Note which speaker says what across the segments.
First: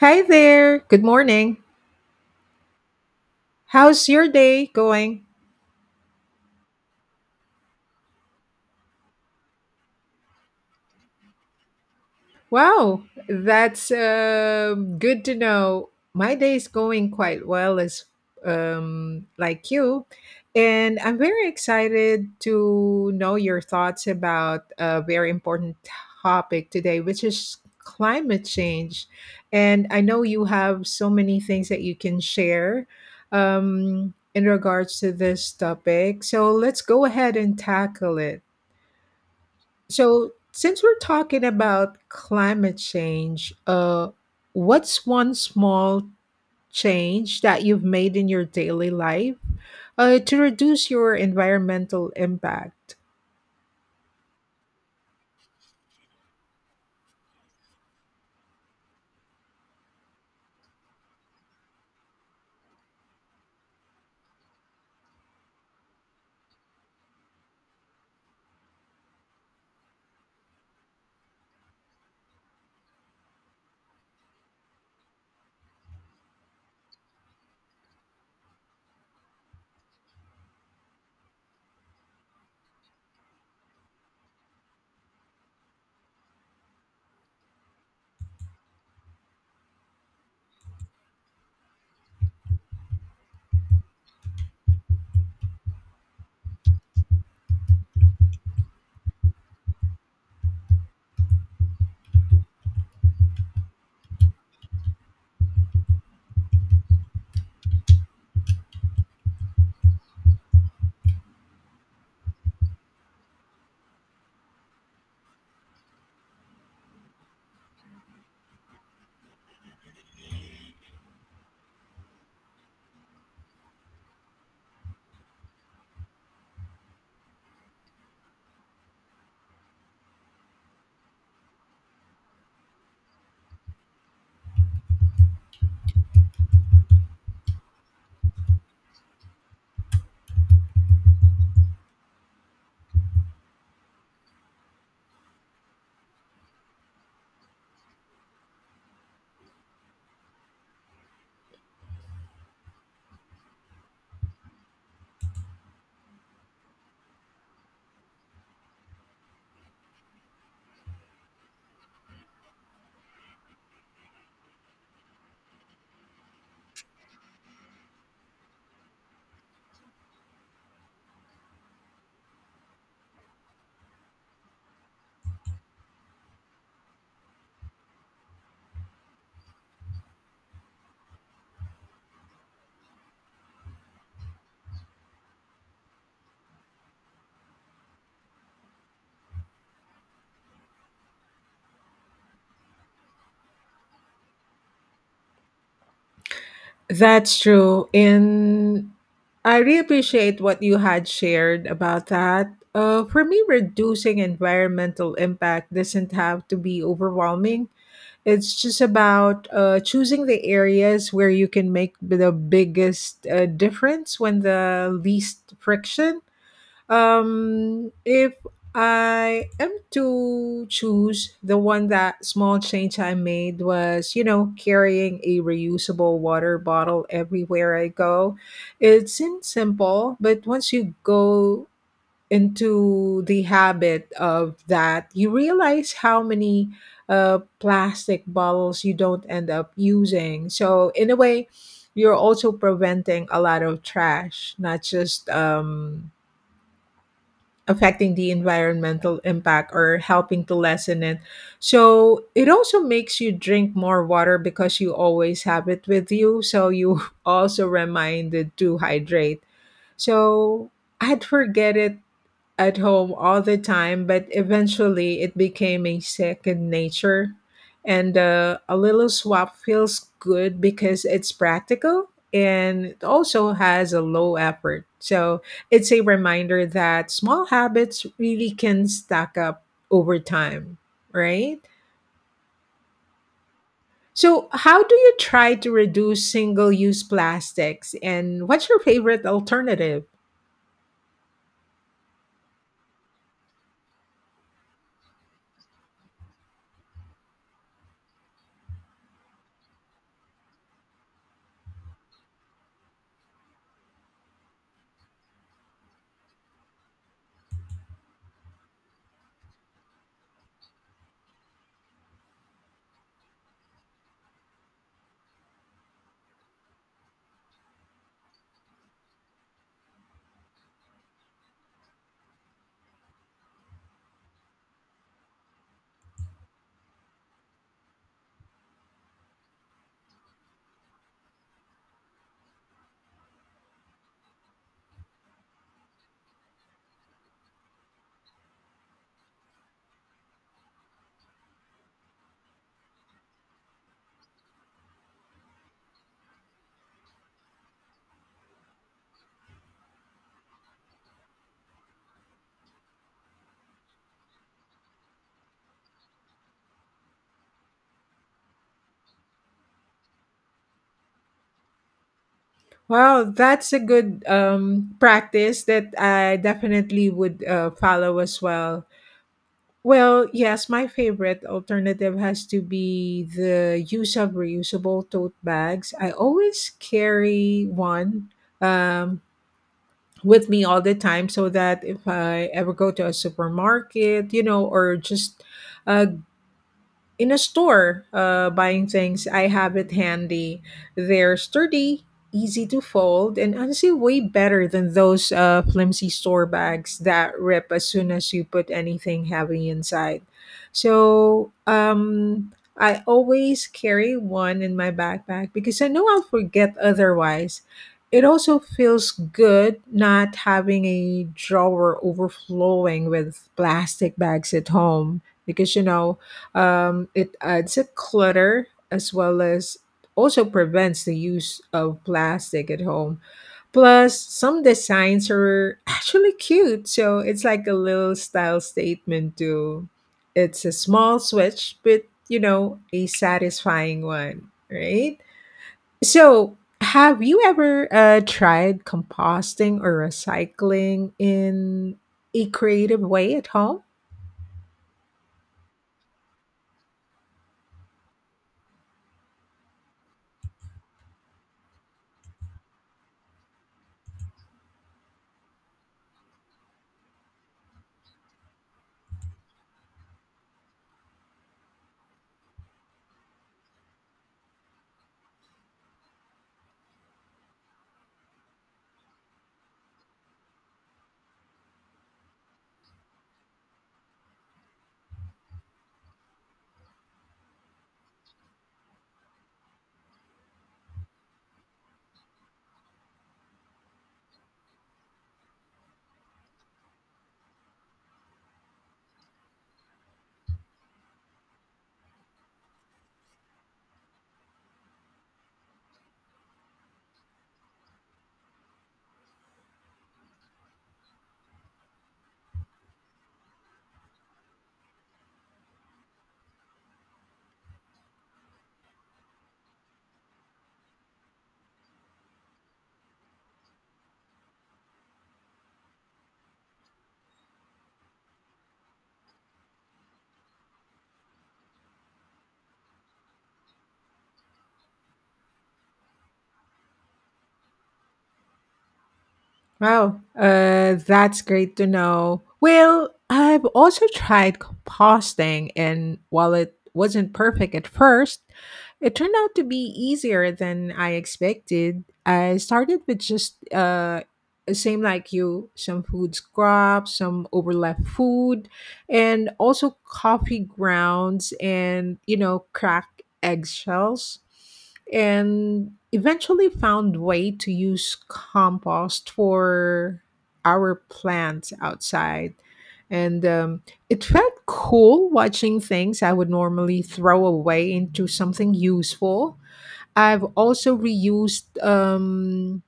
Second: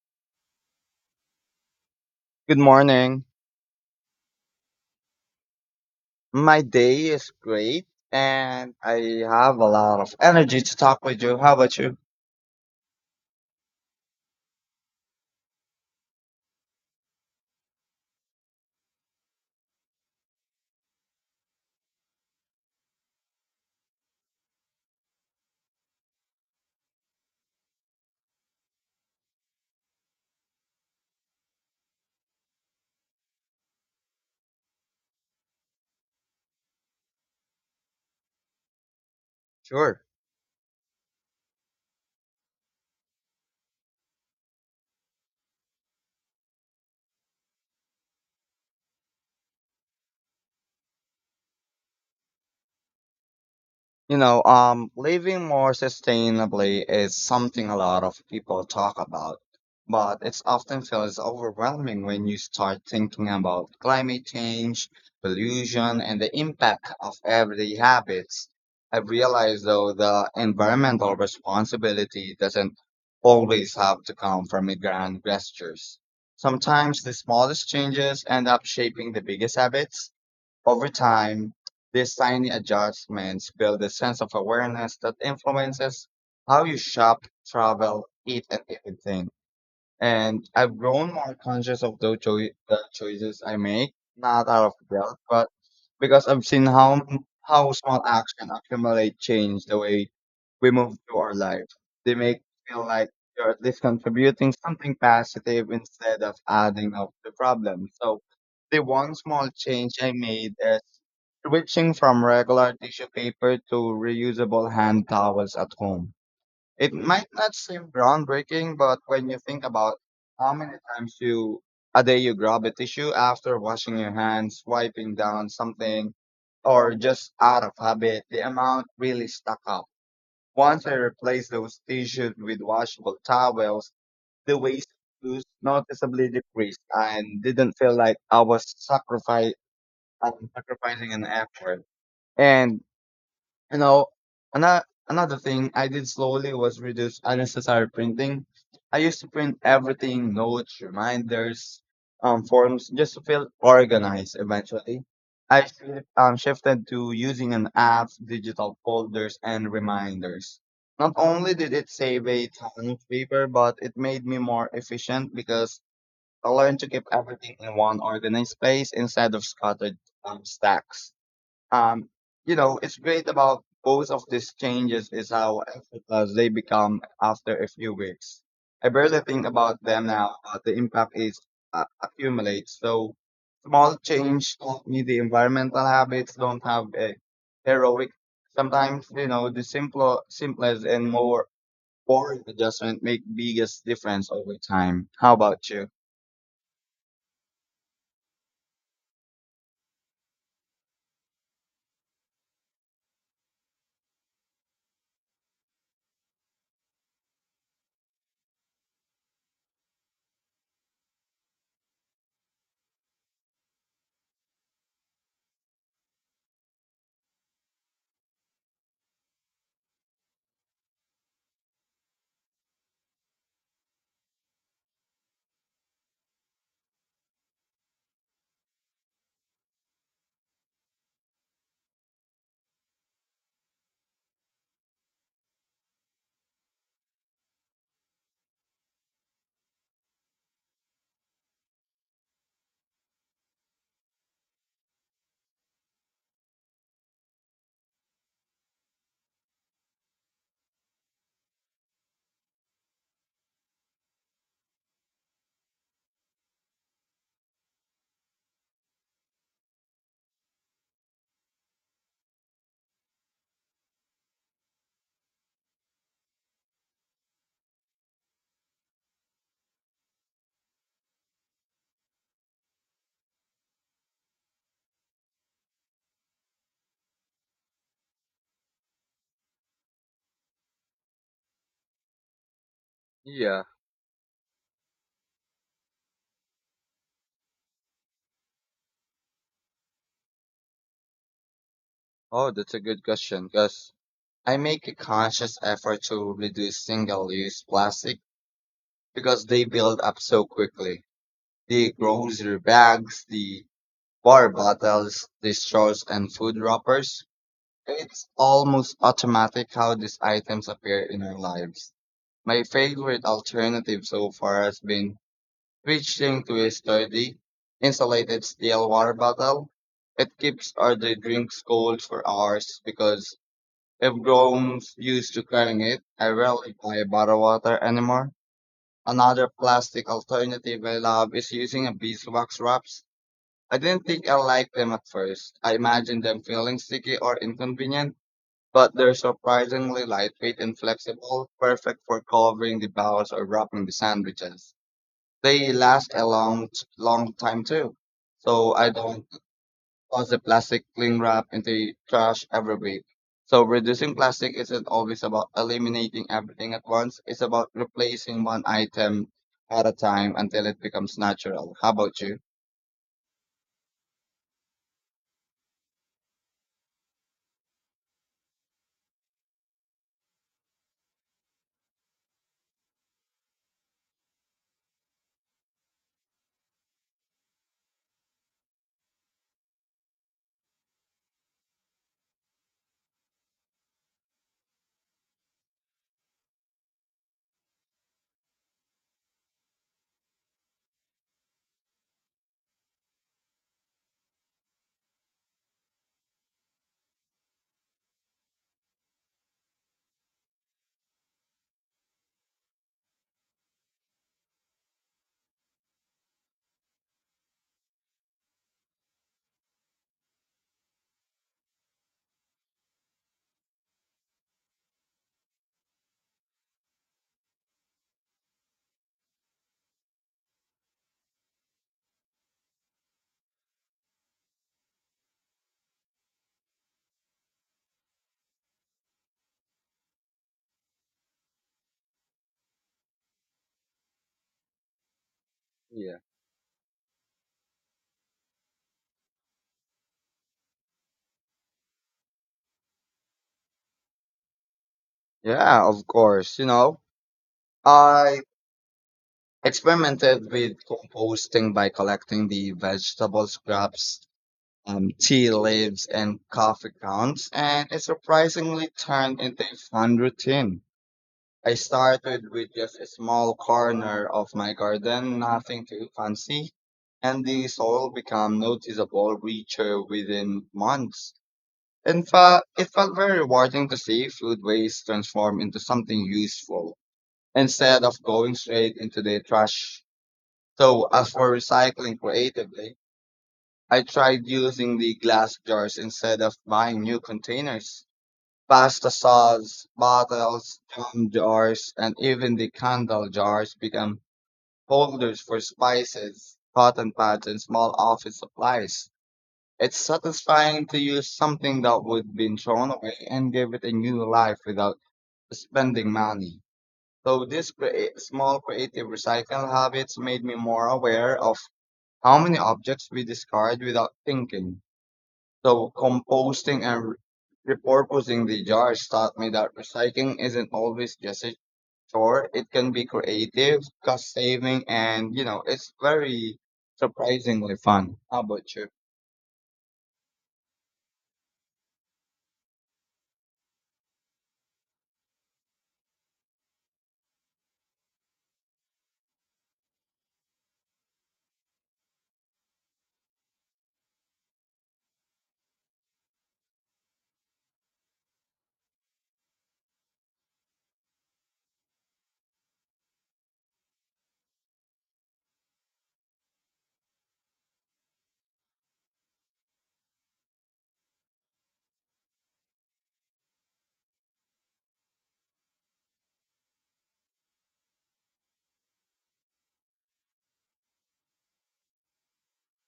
Speaker 1: Hi there. Good morning.
Speaker 2: Good morning.
Speaker 1: How's your day going?
Speaker 2: My day is great and I have a lot of energy to talk with you. How about you?
Speaker 1: Wow, that's good to know. My day is going quite well, as like you, and I'm very excited to know your thoughts about a very important topic today, which is climate change. And I know you have so many things that you can share in regards to this topic. So let's go ahead and tackle it.
Speaker 2: Sure.
Speaker 1: So, since we're talking about climate change, what's one small change that you've made in your daily life to reduce your environmental impact?
Speaker 2: Living more sustainably is something a lot of people talk about, but it's often feels overwhelming when you start thinking about climate change, pollution, and the impact of everyday habits. I realize though the environmental responsibility doesn't always have to come from grand gestures. Sometimes the smallest changes end up shaping the biggest habits. Over time, these tiny adjustments build a sense of awareness that influences how you shop, travel, eat, and even think. And I've grown more conscious of the choices I make, not out of guilt, but because I've seen how small action accumulate change the way we move through our life. They make you feel like you're at least contributing something positive instead of adding up the problem. So the one small change I made is switching from regular tissue paper to reusable hand towels at home. It might not seem groundbreaking, but when you think about how many times you a day you grab a tissue after washing your hands, wiping down something, or just out of habit, the amount really stuck up. Once I replaced those tissues with washable towels, the waste was noticeably decreased and didn't feel like I was sacrificing an effort. And you know, another thing I did slowly was reduce unnecessary printing. I used to print everything, notes, reminders, forms, just to feel organized. Eventually, I shifted to using an app, digital folders, and reminders. Not only did it save a ton of paper, but it made me more efficient because I learned to keep everything in one organized place instead of scattered stacks. Um, it's great about both of these changes is how effortless they become after a few weeks. I barely think about them now, but the impact is accumulates. So small change taught me the environmental habits don't have a heroic. Sometimes you know simplest and more boring adjustment make biggest difference over time. How about you?
Speaker 1: That's true. And I really appreciate what you had shared about that. For me, reducing environmental impact doesn't have to be overwhelming. It's just about choosing the areas where you can make the biggest difference when the least friction. If I am to choose the one that small change I made was, you know, carrying a reusable water bottle everywhere I go. It seems simple, but once you go into the habit of that, you realize how many plastic bottles you don't end up using. So, in a way, you're also preventing a lot of trash, not just affecting the environmental impact or helping to lessen it. So, it also makes you drink more water because you always have it with you. So, you also reminded to hydrate. So, I'd forget it at home all the time, but eventually it became a second nature. And a little swap feels good because it's practical and it also has a low effort. So it's a reminder that small habits really can stack up over time, right?
Speaker 2: Yeah.
Speaker 1: So, how do you try to reduce single use plastics and what's your favorite alternative?
Speaker 2: Oh, that's a good question. 'Cause I make a conscious effort to reduce single use plastic because they build up so quickly. The grocery bags, the water bottles, the straws, and food wrappers. It's almost automatic how these items appear in our lives. My favorite alternative so far has been switching to a sturdy, insulated steel water bottle. It keeps our the drinks cold for hours because if Grown's used to carrying it, I rarely buy bottled water anymore. Another plastic alternative I love is using a beeswax wraps. I didn't think I liked them at first. I imagined them feeling sticky or inconvenient, but they're surprisingly lightweight and flexible, perfect for covering the bowls or wrapping the sandwiches. They last a long, long time too, so I don't toss the plastic cling wrap into the trash every week. So reducing plastic isn't always about eliminating everything at once. It's about replacing one item at a time until it becomes natural. How about you?
Speaker 1: Wow, that's a good practice that I definitely would follow as well. Well, yes, my favorite alternative has to be the use of reusable tote bags. I always carry one um, with me all the time so that if I ever go to a supermarket, you know, or just uh, in a store buying things, I have it handy. They're sturdy, easy to fold, and honestly way better than those flimsy store bags that rip as soon as you put anything heavy inside. So I always carry one in my backpack because I know I'll forget otherwise. It also feels good not having a drawer overflowing with plastic bags at home because it adds a clutter as well as also prevents the use of plastic at home. Plus, some designs are actually cute, so it's like a little style statement too. It's a small switch, but you know, a satisfying one, right?
Speaker 2: Yeah.
Speaker 1: So, have you ever tried composting or recycling in a creative way at home?
Speaker 2: Yeah, of course. You know, I experimented with composting by collecting the vegetable scraps, tea leaves, and coffee grounds, and it surprisingly turned into a fun routine. I started with just a small corner of my garden, nothing too fancy, and the soil became noticeable richer within months. In fact, it felt very rewarding to see food waste transform into something useful instead of going straight into the trash. So, as for recycling creatively, I tried using the glass jars instead of buying new containers. Pasta sauce, bottles, jam jars, and even the candle jars become holders for spices, cotton pads, and small office supplies. It's satisfying to use something that would be thrown away and give it a new life without spending money. So this small creative recycle habits made me more aware of how many objects we discard without thinking. So composting and repurposing the jars taught me that recycling isn't always just a chore. It can be creative, cost saving, and it's very surprisingly fun. How about you?
Speaker 1: Wow, that's great to know. Well, I've also tried composting, and while it wasn't perfect at first, it turned out to be easier than I expected. I started with just same like you, some food scraps, some overlap food, and also coffee grounds, and you know, cracked eggshells, and eventually found way to use compost for our plants outside. And it felt cool watching things I would normally throw away into something useful. I've also reused,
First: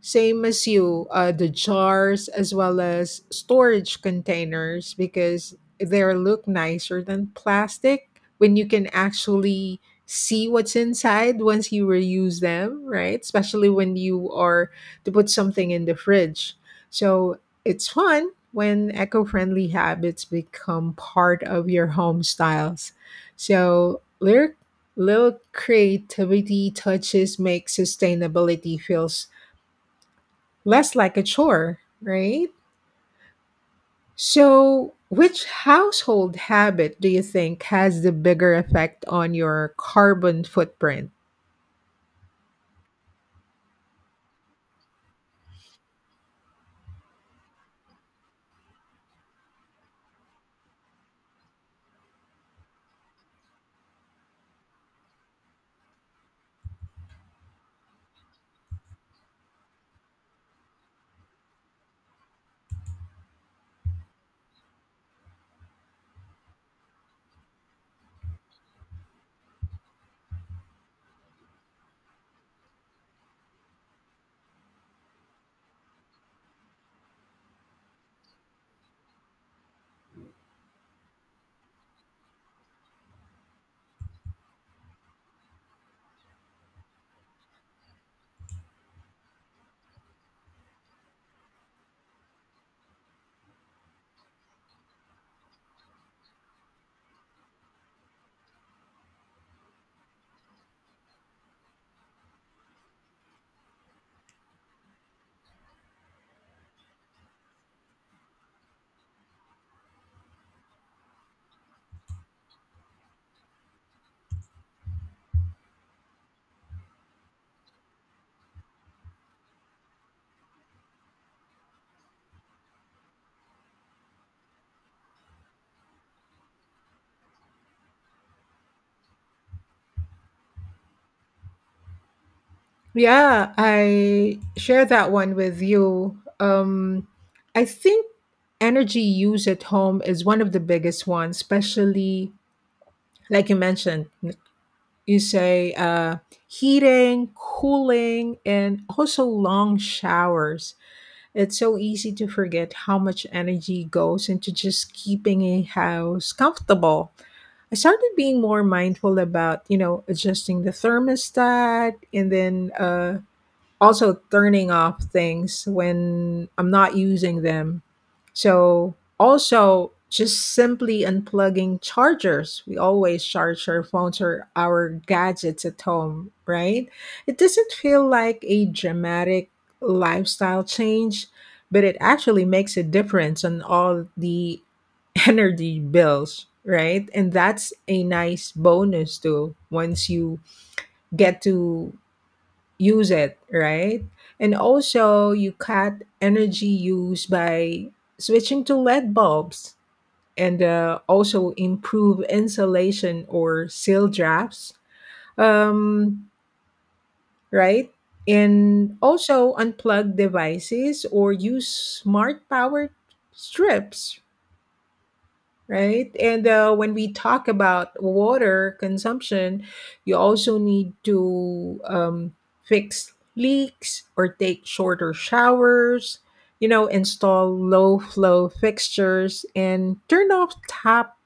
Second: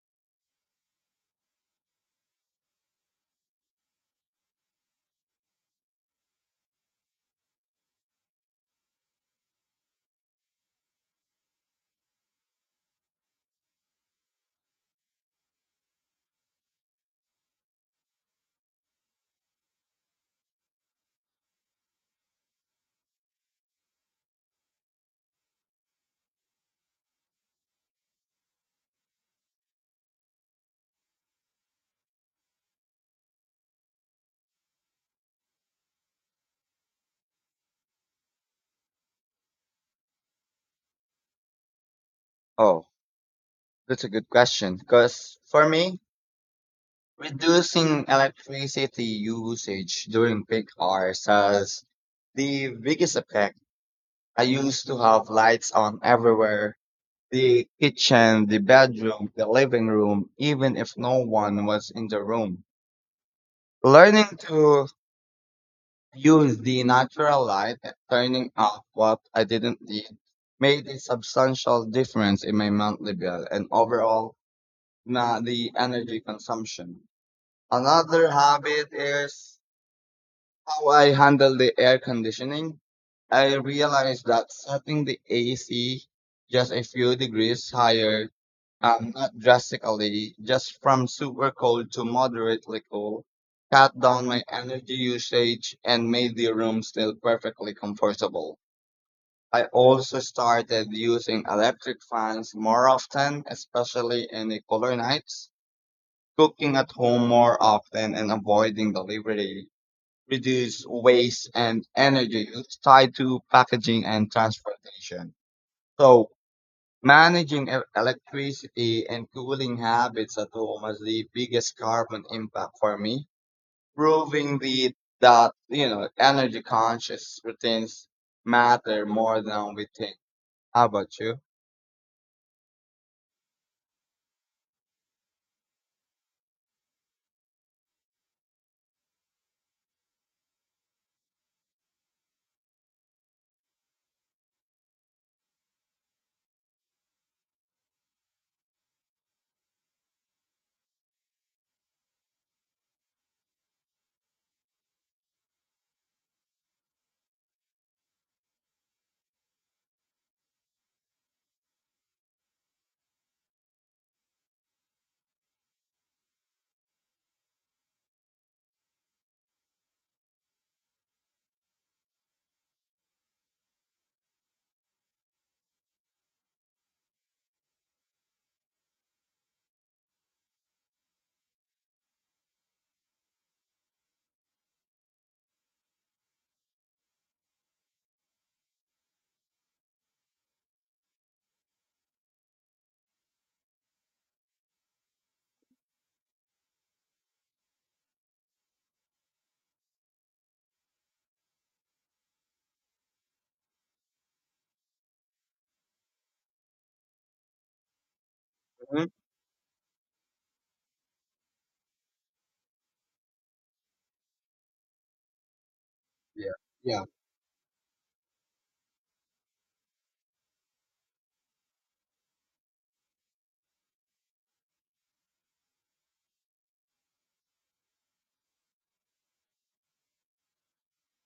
Speaker 1: same as you, the jars as well as storage containers because they look nicer than plastic when you can actually see what's inside once you reuse them, right? Especially when you are to put something in the fridge. So it's fun when eco friendly habits become part of your home styles. So, lyric little creativity touches make sustainability feel less like a chore, right? So, which household habit do you think has the bigger effect on your carbon footprint?
Speaker 2: Oh, that's a good question. Because for me, reducing electricity usage during peak hours has the biggest effect. I used to have lights on everywhere. The kitchen, the bedroom, the living room, even if no one was in the room. Learning to use the natural light and turning off what I didn't need made a substantial difference in my monthly bill and overall na the energy consumption. Another habit is how I handle the air conditioning. I realized that setting the AC just a few degrees higher. Not drastically, just from super cold to moderately cool. Cut down my energy usage and made the room still perfectly comfortable. I also started using electric fans more often, especially in the cooler nights, cooking at home more often and avoiding delivery, reduce waste and energy use tied to packaging and transportation. So managing electricity and cooling habits at home has the biggest carbon impact for me, proving the that you know energy conscious routines matter more than we think. How about you?
Speaker 1: Yeah, I share that one with you. I think energy use at home is one of the biggest ones, especially like you mentioned. You say heating, cooling, and also long showers. It's so easy to forget how much energy goes into just keeping a house comfortable. I started being more mindful about, you know, adjusting the thermostat, and then also turning off things when I'm not using them. So also just simply unplugging chargers. We always charge our phones or our gadgets at home, right? It doesn't feel like a dramatic lifestyle change, but it actually makes a difference on all the energy bills, right? And that's a nice bonus too once you get to use it, right? And also, you cut energy use by switching to LED bulbs and also improve insulation or seal drafts, um, right? And
Speaker 2: Mhm.
Speaker 1: also unplug devices or use smart power strips, right? And
Speaker 2: Yeah.
Speaker 1: when
Speaker 2: Yeah.
Speaker 1: we talk about water consumption, you also need to fix leaks or take shorter showers, you know, install low flow fixtures and turn off tap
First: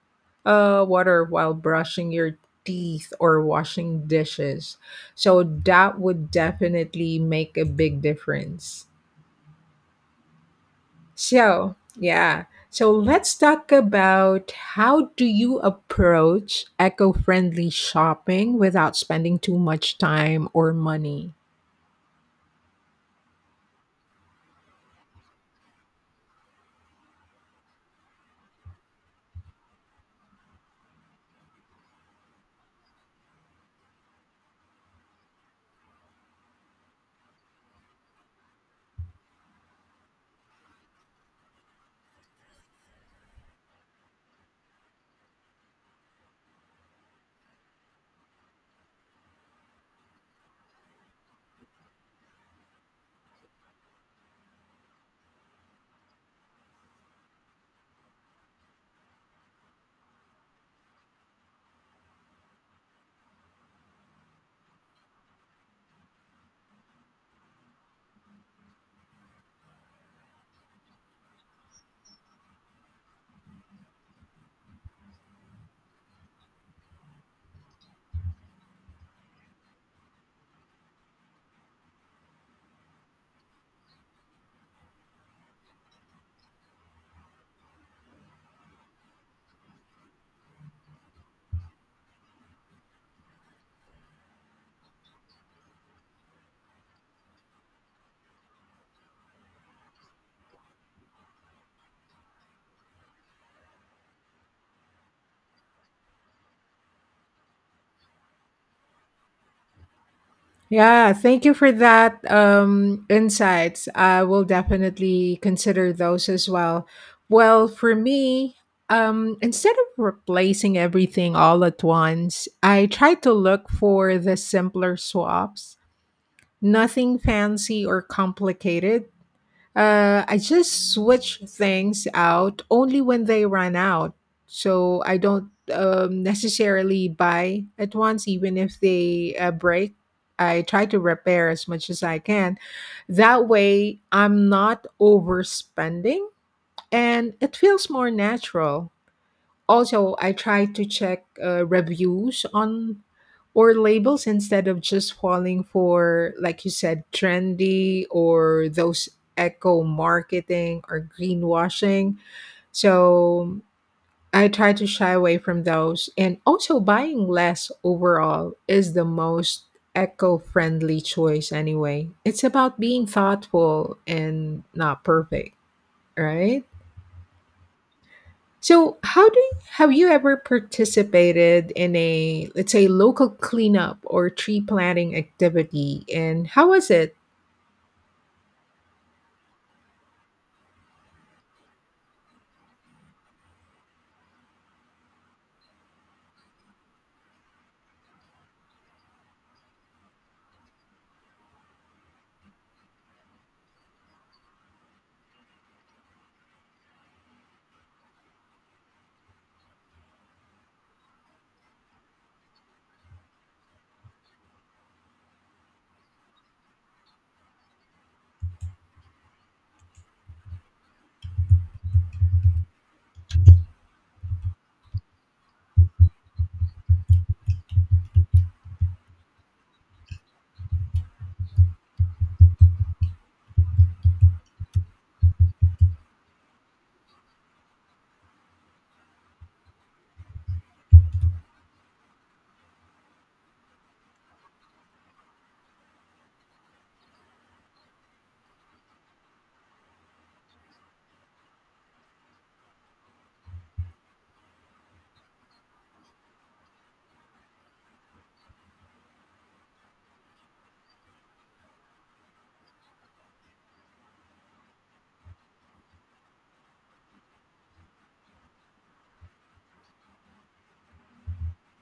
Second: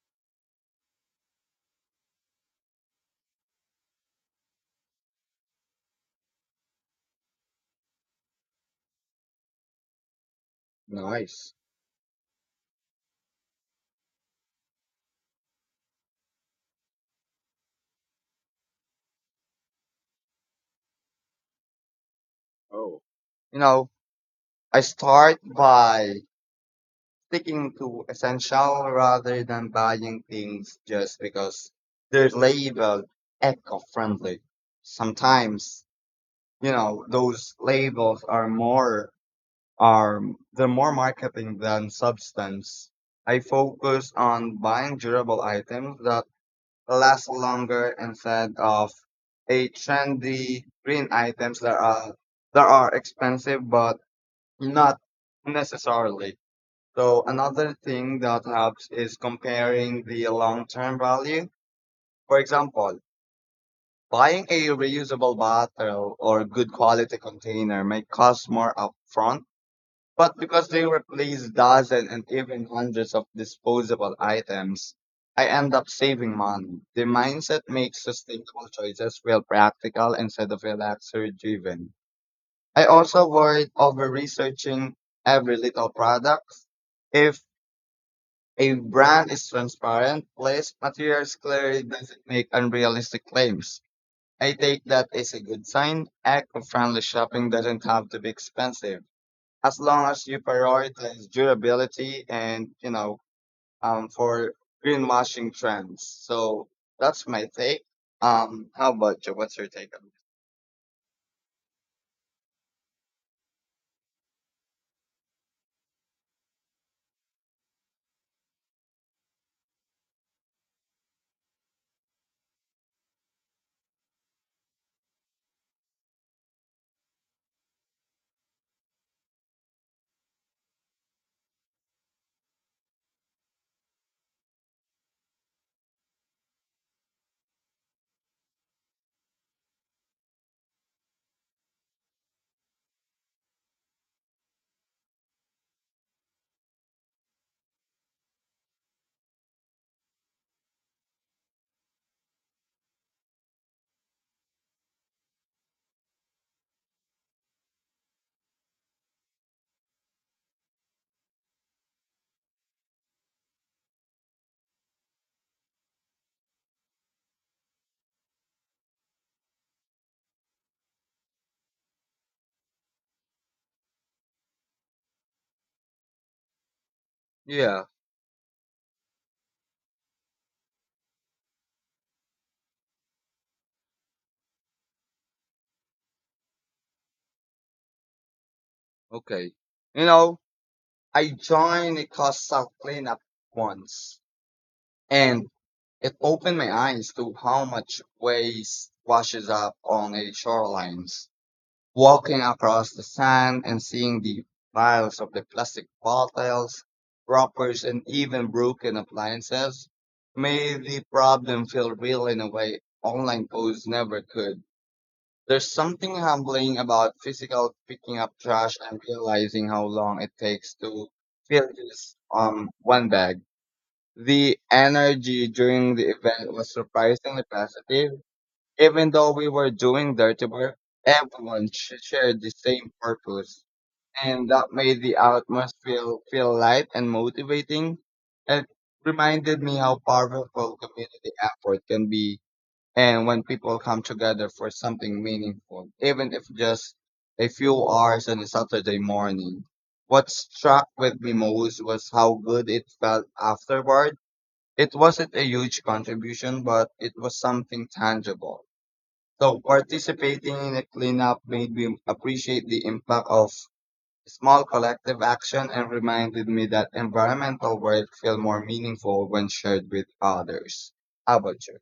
Speaker 1: water while brushing your teeth or washing dishes. So that would definitely make a big difference.
Speaker 2: Nice.
Speaker 1: So, yeah. So let's talk about how do you approach eco-friendly shopping without spending too much time or money.
Speaker 2: Oh. You know, I start by sticking to essential rather than buying things just because they're labeled eco-friendly. Sometimes you know those labels are they're more marketing than substance. I focus on buying durable items that last longer instead of a trendy green items that are expensive but not necessarily. So another thing that helps is comparing the long-term value. For example, buying a reusable bottle or good quality container may cost more upfront, but because they replace dozens and even hundreds of disposable items, I end up saving money. The mindset makes sustainable choices feel practical instead of feel luxury driven. I also worried over researching every little product. If a brand is transparent, place materials clearly doesn't make unrealistic claims. I take that as a good sign. Eco friendly shopping doesn't have to be expensive, as long as you prioritize durability and for greenwashing trends. So that's my take. How about you? What's your take on?
Speaker 1: Yeah, thank you for that insights. I will definitely consider those as well. Well, for me, instead of replacing everything all at once, I try to look for the simpler swaps. Nothing fancy or complicated. I just switch things out only when they run out. So I don't necessarily buy at once, even if they break. I try to repair as much as I can. That way, I'm not overspending and it feels more natural. Also, I try to check reviews on or labels instead of just falling for, like you said, trendy or those eco marketing or greenwashing. So I try to shy away from those. And also, buying less overall is the most eco friendly choice, anyway. It's about being thoughtful and not perfect, right?
Speaker 2: Yeah,
Speaker 1: So, how do have you ever participated in a, let's say, local cleanup or tree planting activity, and how was it?
Speaker 2: okay. You know, I joined a coastal cleanup once, and it opened my eyes to how much waste washes up on a shoreline. Walking across the sand and seeing the piles of the plastic bottles, wrappers, and even broken appliances made the problem feel real in a way online posts never could. There's something humbling about physical picking up trash and realizing how long it takes to fill just one bag. The energy during the event was surprisingly positive. Even though we were doing dirty work, everyone shared the same purpose, and that made the atmosphere feel light and motivating. It reminded me how powerful community effort can be, and when people come together for something meaningful, even if just a few hours on a Saturday morning. What struck with me most was how good it felt afterward. It wasn't a huge contribution, but it was something tangible. So participating in a cleanup made me appreciate the impact of small collective action and reminded me that environmental work feel more meaningful when shared with others. How about you?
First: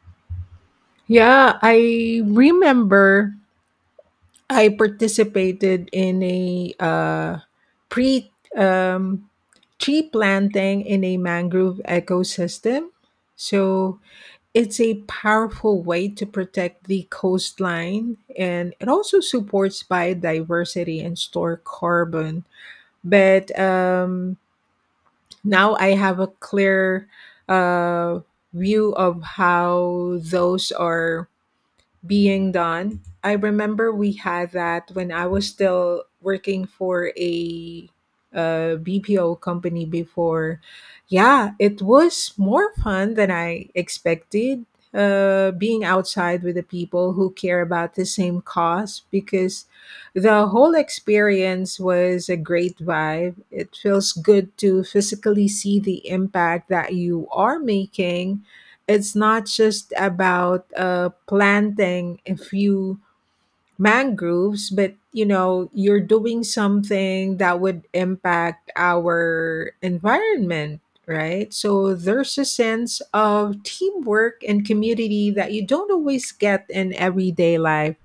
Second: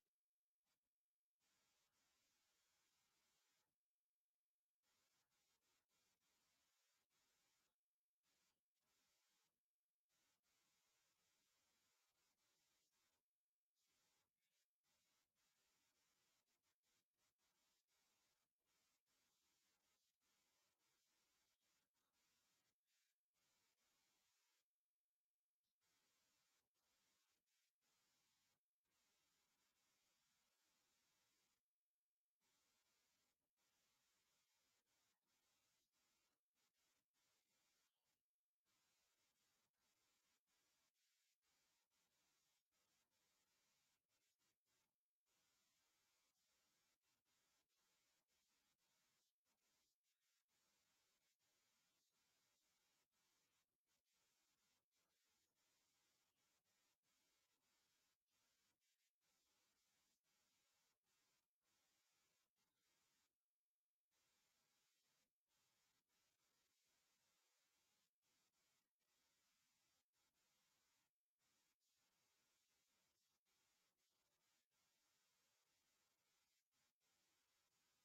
Speaker 1: Yeah, I remember I participated in a pre um tree planting in a mangrove ecosystem. So, it's a powerful way to protect the coastline and it also supports biodiversity and store carbon, but now I have a clear uh, view of how those are being done. I remember we had that when I was still working for a, uh, BPO company before. Yeah, it was more fun than I expected. Being outside with the people who care about the same cause, because the whole experience was a great vibe. It feels good to physically see the impact that you are making. It's not just about planting a few mangroves, but you know, you're doing something that would impact our environment, right? So there's a sense of teamwork and community that you don't always get in everyday life.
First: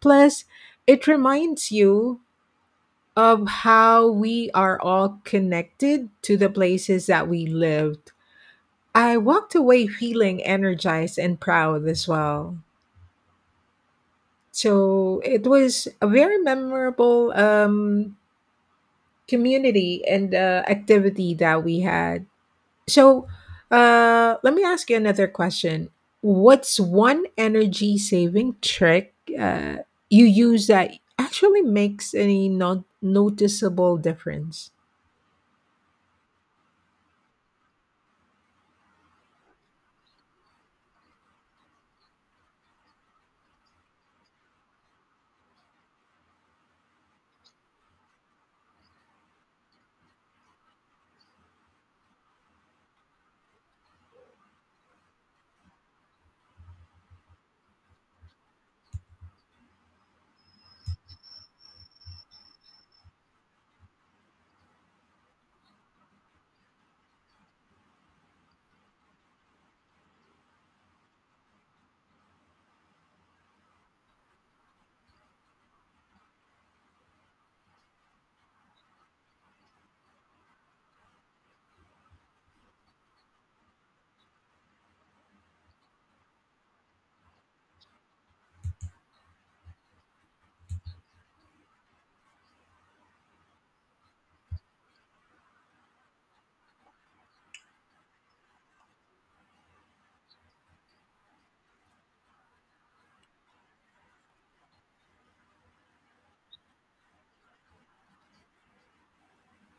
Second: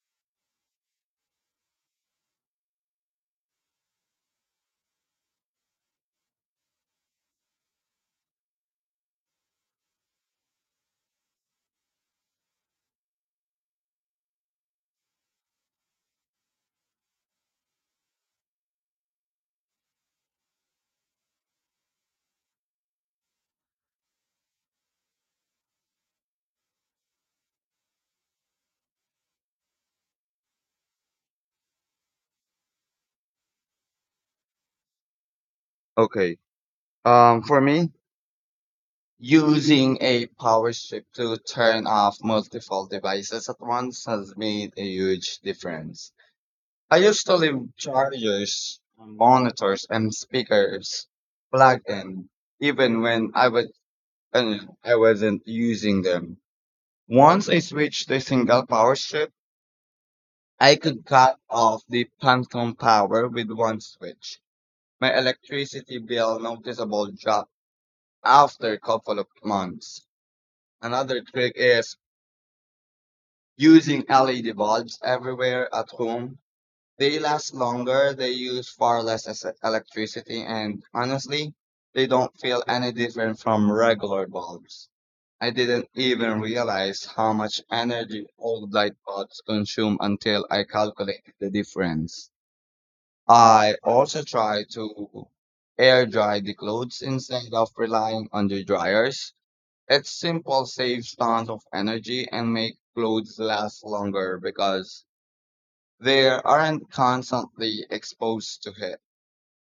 Speaker 1: Plus, it reminds you of how we are all connected to the places that we lived. I walked away feeling energized and proud as well. So it was a very memorable community and activity that we had. So, let me ask you another question. What's one energy saving trick uh, you use that actually makes any not noticeable difference?
Speaker 2: Okay. For me, using a power strip to turn off multiple devices at once has made a huge difference. I used to leave chargers, monitors, and speakers plugged in, even when I wasn't using them. Once I switched to single power strip, I could cut off the phantom power with one switch. My electricity bill noticeable dropped after a couple of months. Another trick is using LED bulbs everywhere at home. They last longer, they use far less electricity, and honestly, they don't feel any different from regular bulbs. I didn't even realize how much energy old light bulbs consume until I calculated the difference. I also try to air dry the clothes instead of relying on the dryers. It's simple, saves tons of energy, and make clothes last longer because they aren't constantly exposed to it.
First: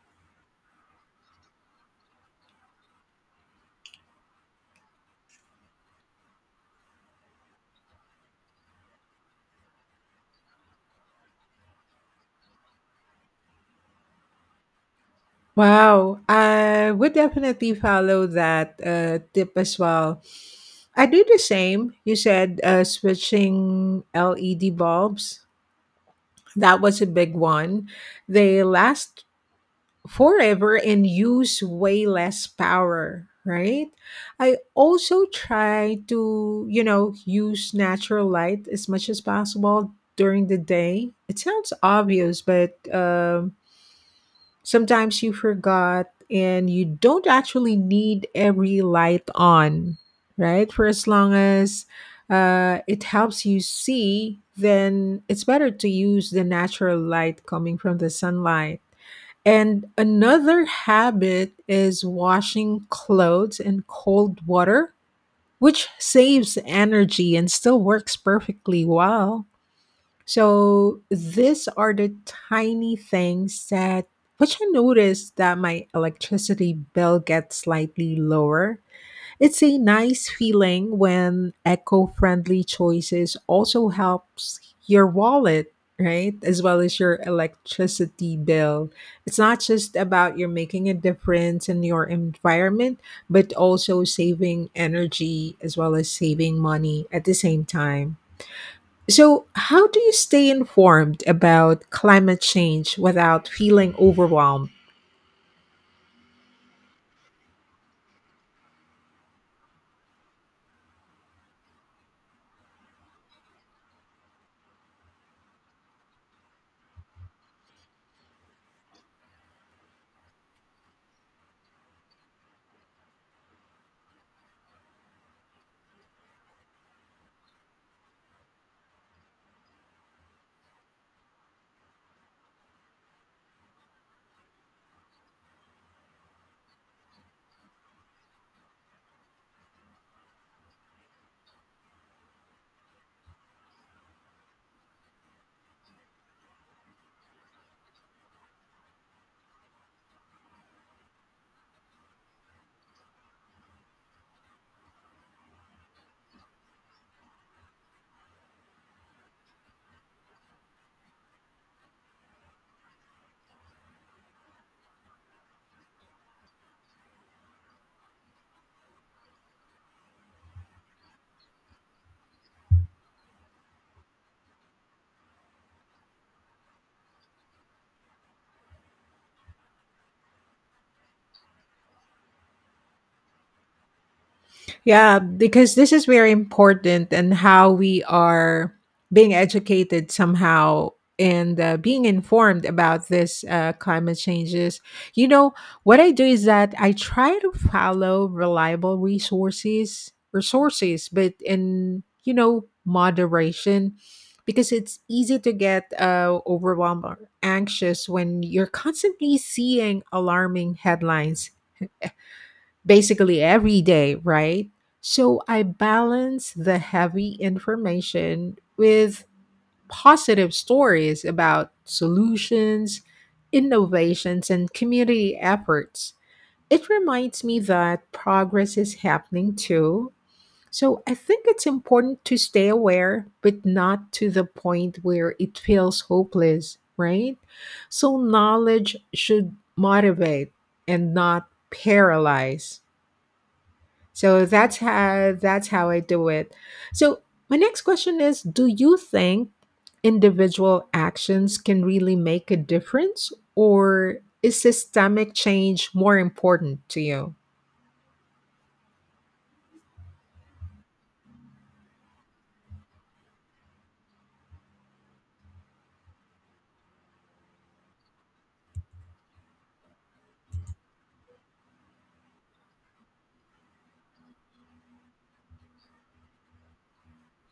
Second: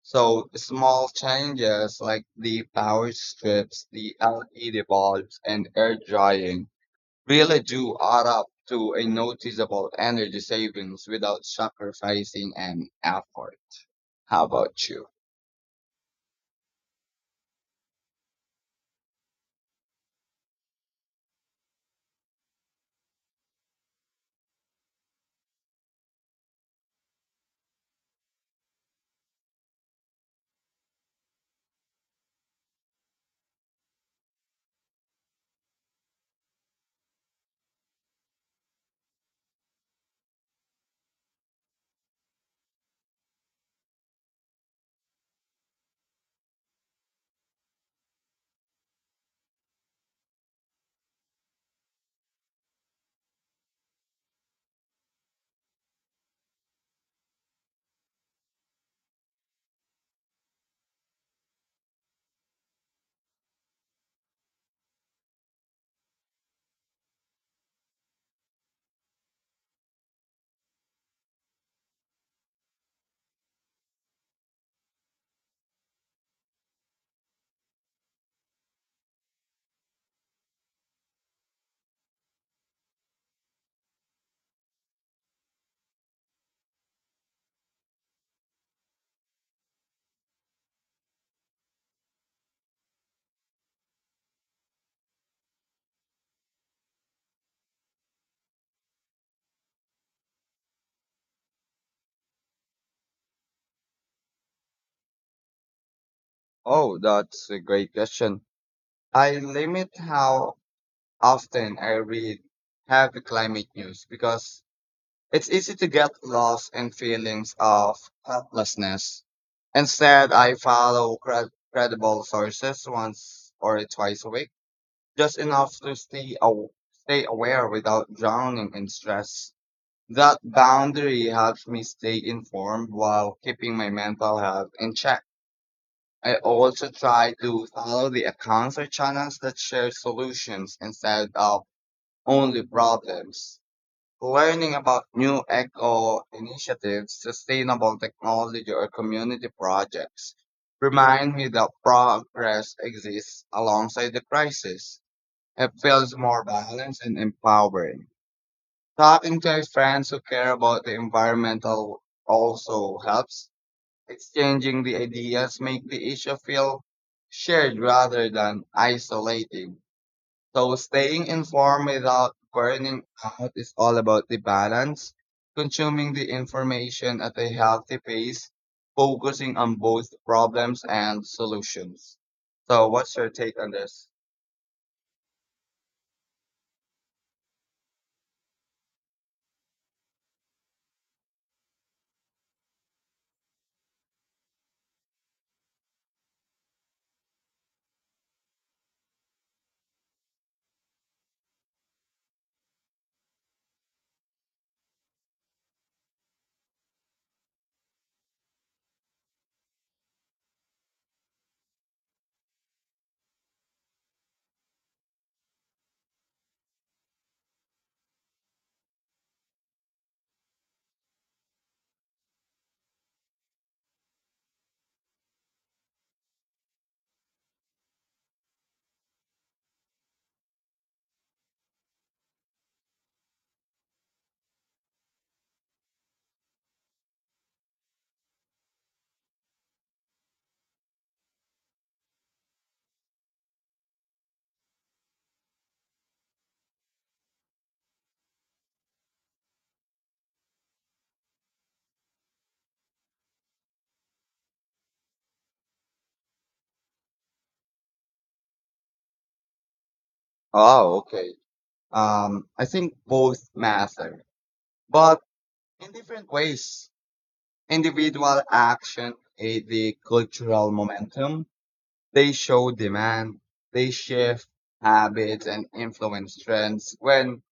Speaker 2: So small changes like the power strips, the LED bulbs, and air drying really do add up to a noticeable energy savings without sacrificing an effort. How about you?
Speaker 1: Wow, I would definitely follow that tip as well. I do the same. You said switching LED bulbs. That was a big one. They last forever and use way less power, right? I also try to, you know, use natural light as much as possible during the day. It sounds obvious, but sometimes you forgot and you don't actually need every light on, right? For as long as it helps you see, then it's better to use the natural light coming from the sunlight. And another habit is washing clothes in cold water, which saves energy and still works perfectly well. So these are the tiny things that which I noticed that my electricity bill gets slightly lower. It's a nice feeling when eco-friendly choices also helps your wallet, right? As well as your electricity bill. It's not just about you're making a difference in your environment, but also saving energy as well as saving money at the same time. So, how do you stay informed about climate change without feeling overwhelmed?
Speaker 2: Oh, that's a great question. I limit how often I read heavy climate news because it's easy to get lost in feelings of helplessness. Instead, I follow credible sources once or twice a week, just enough to stay aware without drowning in stress. That boundary helps me stay informed while keeping my mental health in check. I also try to follow the accounts or channels that share solutions instead of only problems. Learning about new eco initiatives, sustainable technology, or community projects remind me that progress exists alongside the crisis. It feels more balanced and empowering. Talking to friends who care about the environmental also helps. Exchanging the ideas make the issue feel shared rather than isolating. So staying informed without burning out is all about the balance, consuming the information at a healthy pace, focusing on both problems and solutions. So what's your take on this?
Speaker 1: Yeah, because this is very important and how we are being educated somehow and being informed about this climate changes. You know, what I do is that I try to follow reliable resources, but in, you know, moderation, because it's easy to get overwhelmed or anxious when you're constantly seeing alarming headlines basically every day, right? So I balance the heavy information with positive stories about solutions, innovations, and community efforts. It reminds me that progress is happening too. So I think it's important to stay aware, but not to the point where it feels hopeless, right? So knowledge should motivate and not paralyze. So that's how I do it. So my next question is, do you think individual actions can really make a difference, or is systemic change more important to you?
Speaker 2: Oh, okay. I think both matter, but in different ways. Individual action aid the cultural momentum. They show demand. They shift habits and influence trends when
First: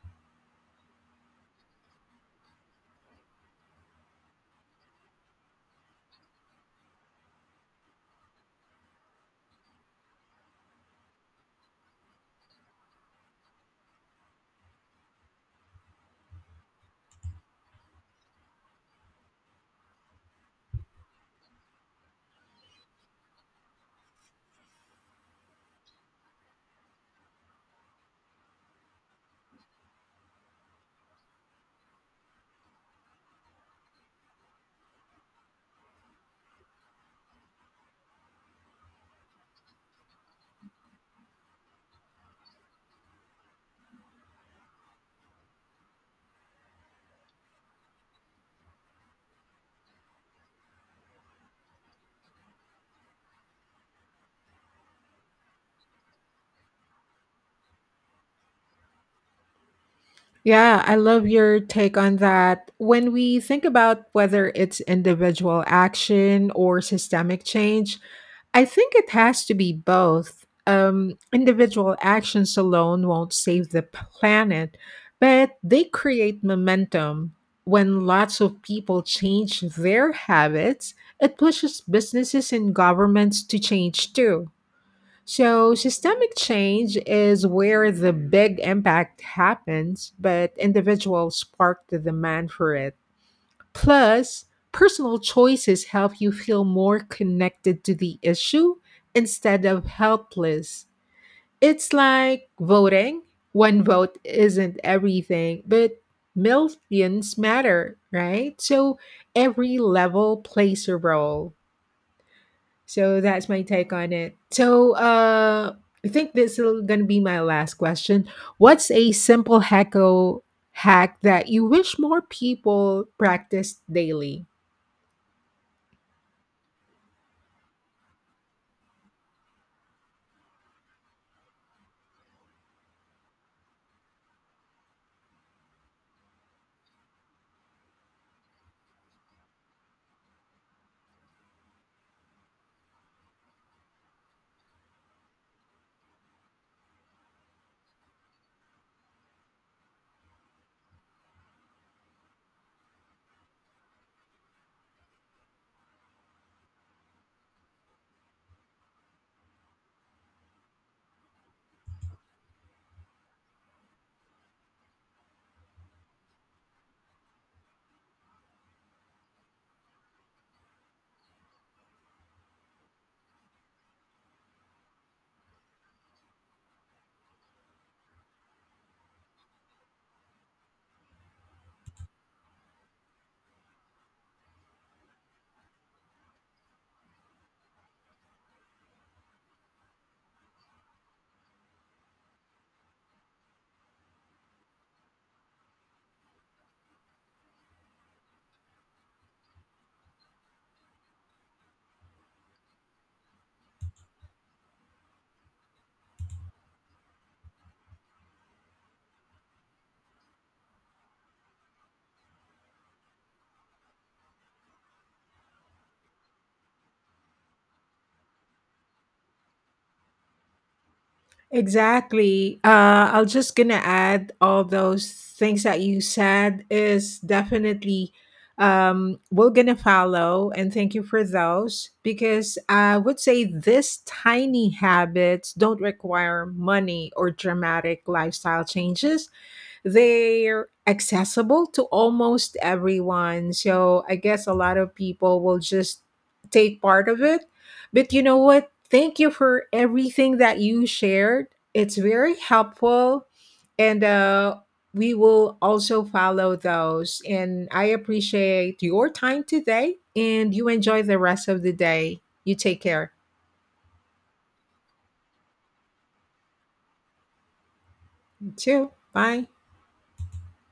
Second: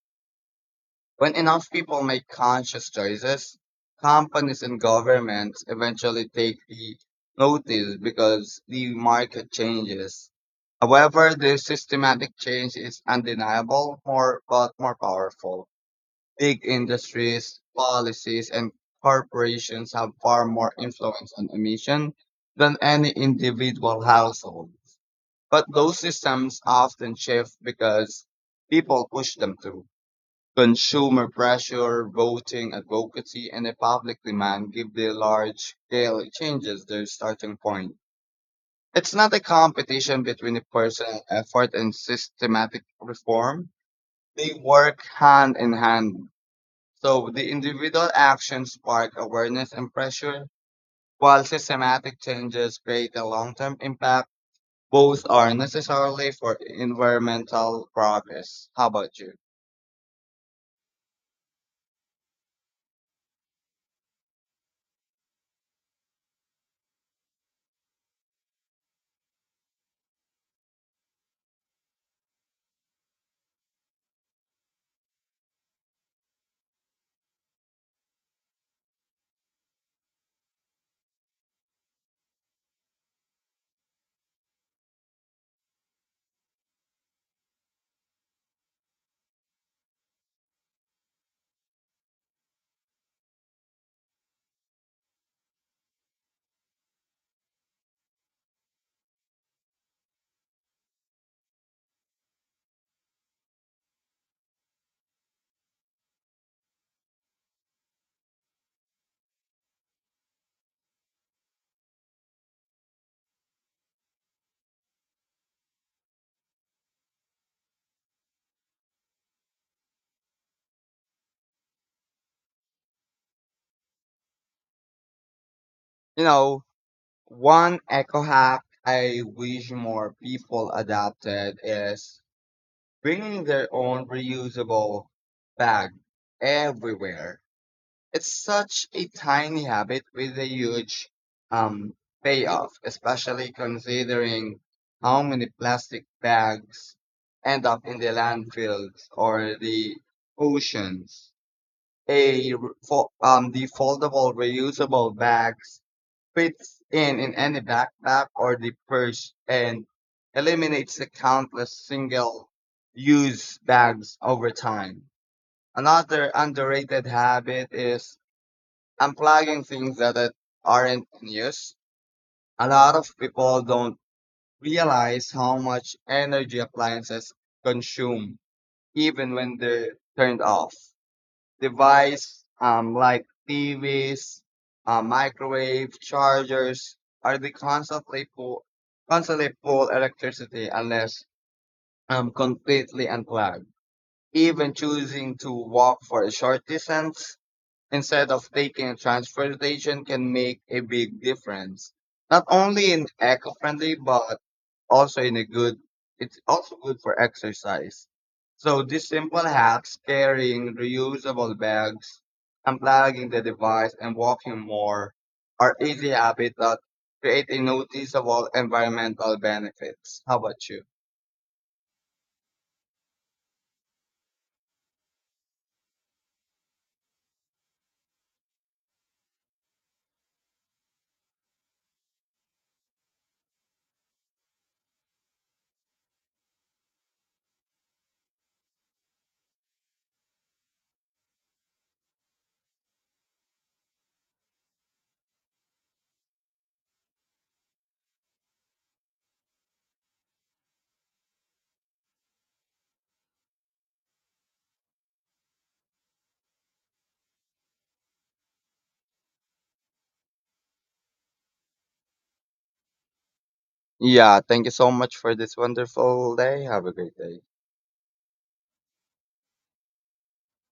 Speaker 2: When enough people make conscious choices, companies and governments eventually take the notice because the market changes. However, this systematic change is undeniable, more powerful. Big industries, policies, and corporations have far more influence on emission than any individual household. But those systems often shift because people push them to. Consumer pressure, voting advocacy, and a public demand give the large scale changes their starting point. It's not a competition between the personal effort and systematic reform. They work hand in hand. So the individual actions spark awareness and pressure, while systematic changes create a long term impact. Both are necessarily for environmental progress. How about you?
Speaker 1: Yeah, I love your take on that. When we think about whether it's individual action or systemic change, I think it has to be both. Individual actions alone won't save the planet, but they create momentum. When lots of people change their habits, it pushes businesses and governments to change too. So, systemic change is where the big impact happens, but individuals spark the demand for it. Plus, personal choices help you feel more connected to the issue instead of helpless. It's like voting. One vote isn't everything, but millions matter, right? So every level plays a role. So that's my take on it. So I think this is going to be my last question. What's a simple hack that you wish more people practice daily?
Speaker 2: You know, one eco hack I wish more people adopted is bringing their own reusable bag everywhere. It's such a tiny habit with a huge um, payoff, especially considering how many plastic bags end up in the landfills or the oceans. A the foldable reusable bags fits in any backpack or the purse and eliminates the countless single use bags over time. Another underrated habit is unplugging things that that aren't in use. A lot of people don't realize how much energy appliances consume even when they're turned off. Device like TVs, microwave chargers are constantly pull electricity unless completely unplugged. Even choosing to walk for a short distance instead of taking transportation can make a big difference, not only in eco-friendly but also in a good. It's also good for exercise. So these simple hacks carrying reusable bags, unplugging the device and walking more are easy habits that create a noticeable environmental benefits. How about you?
Speaker 1: Exactly. I was just gonna add all those things that you said is definitely we're gonna follow, and thank you for those, because I would say these tiny habits don't require money or dramatic lifestyle changes. They're accessible to almost everyone. So I guess a lot of people will just take part of it. But you know what? Thank you for everything that you shared. It's very helpful. And we will also follow those. And I appreciate your time today. And you enjoy the rest of the day. You take care
Speaker 2: Yeah, thank you so much for this wonderful day. Have a great day.
Speaker 1: too. Bye.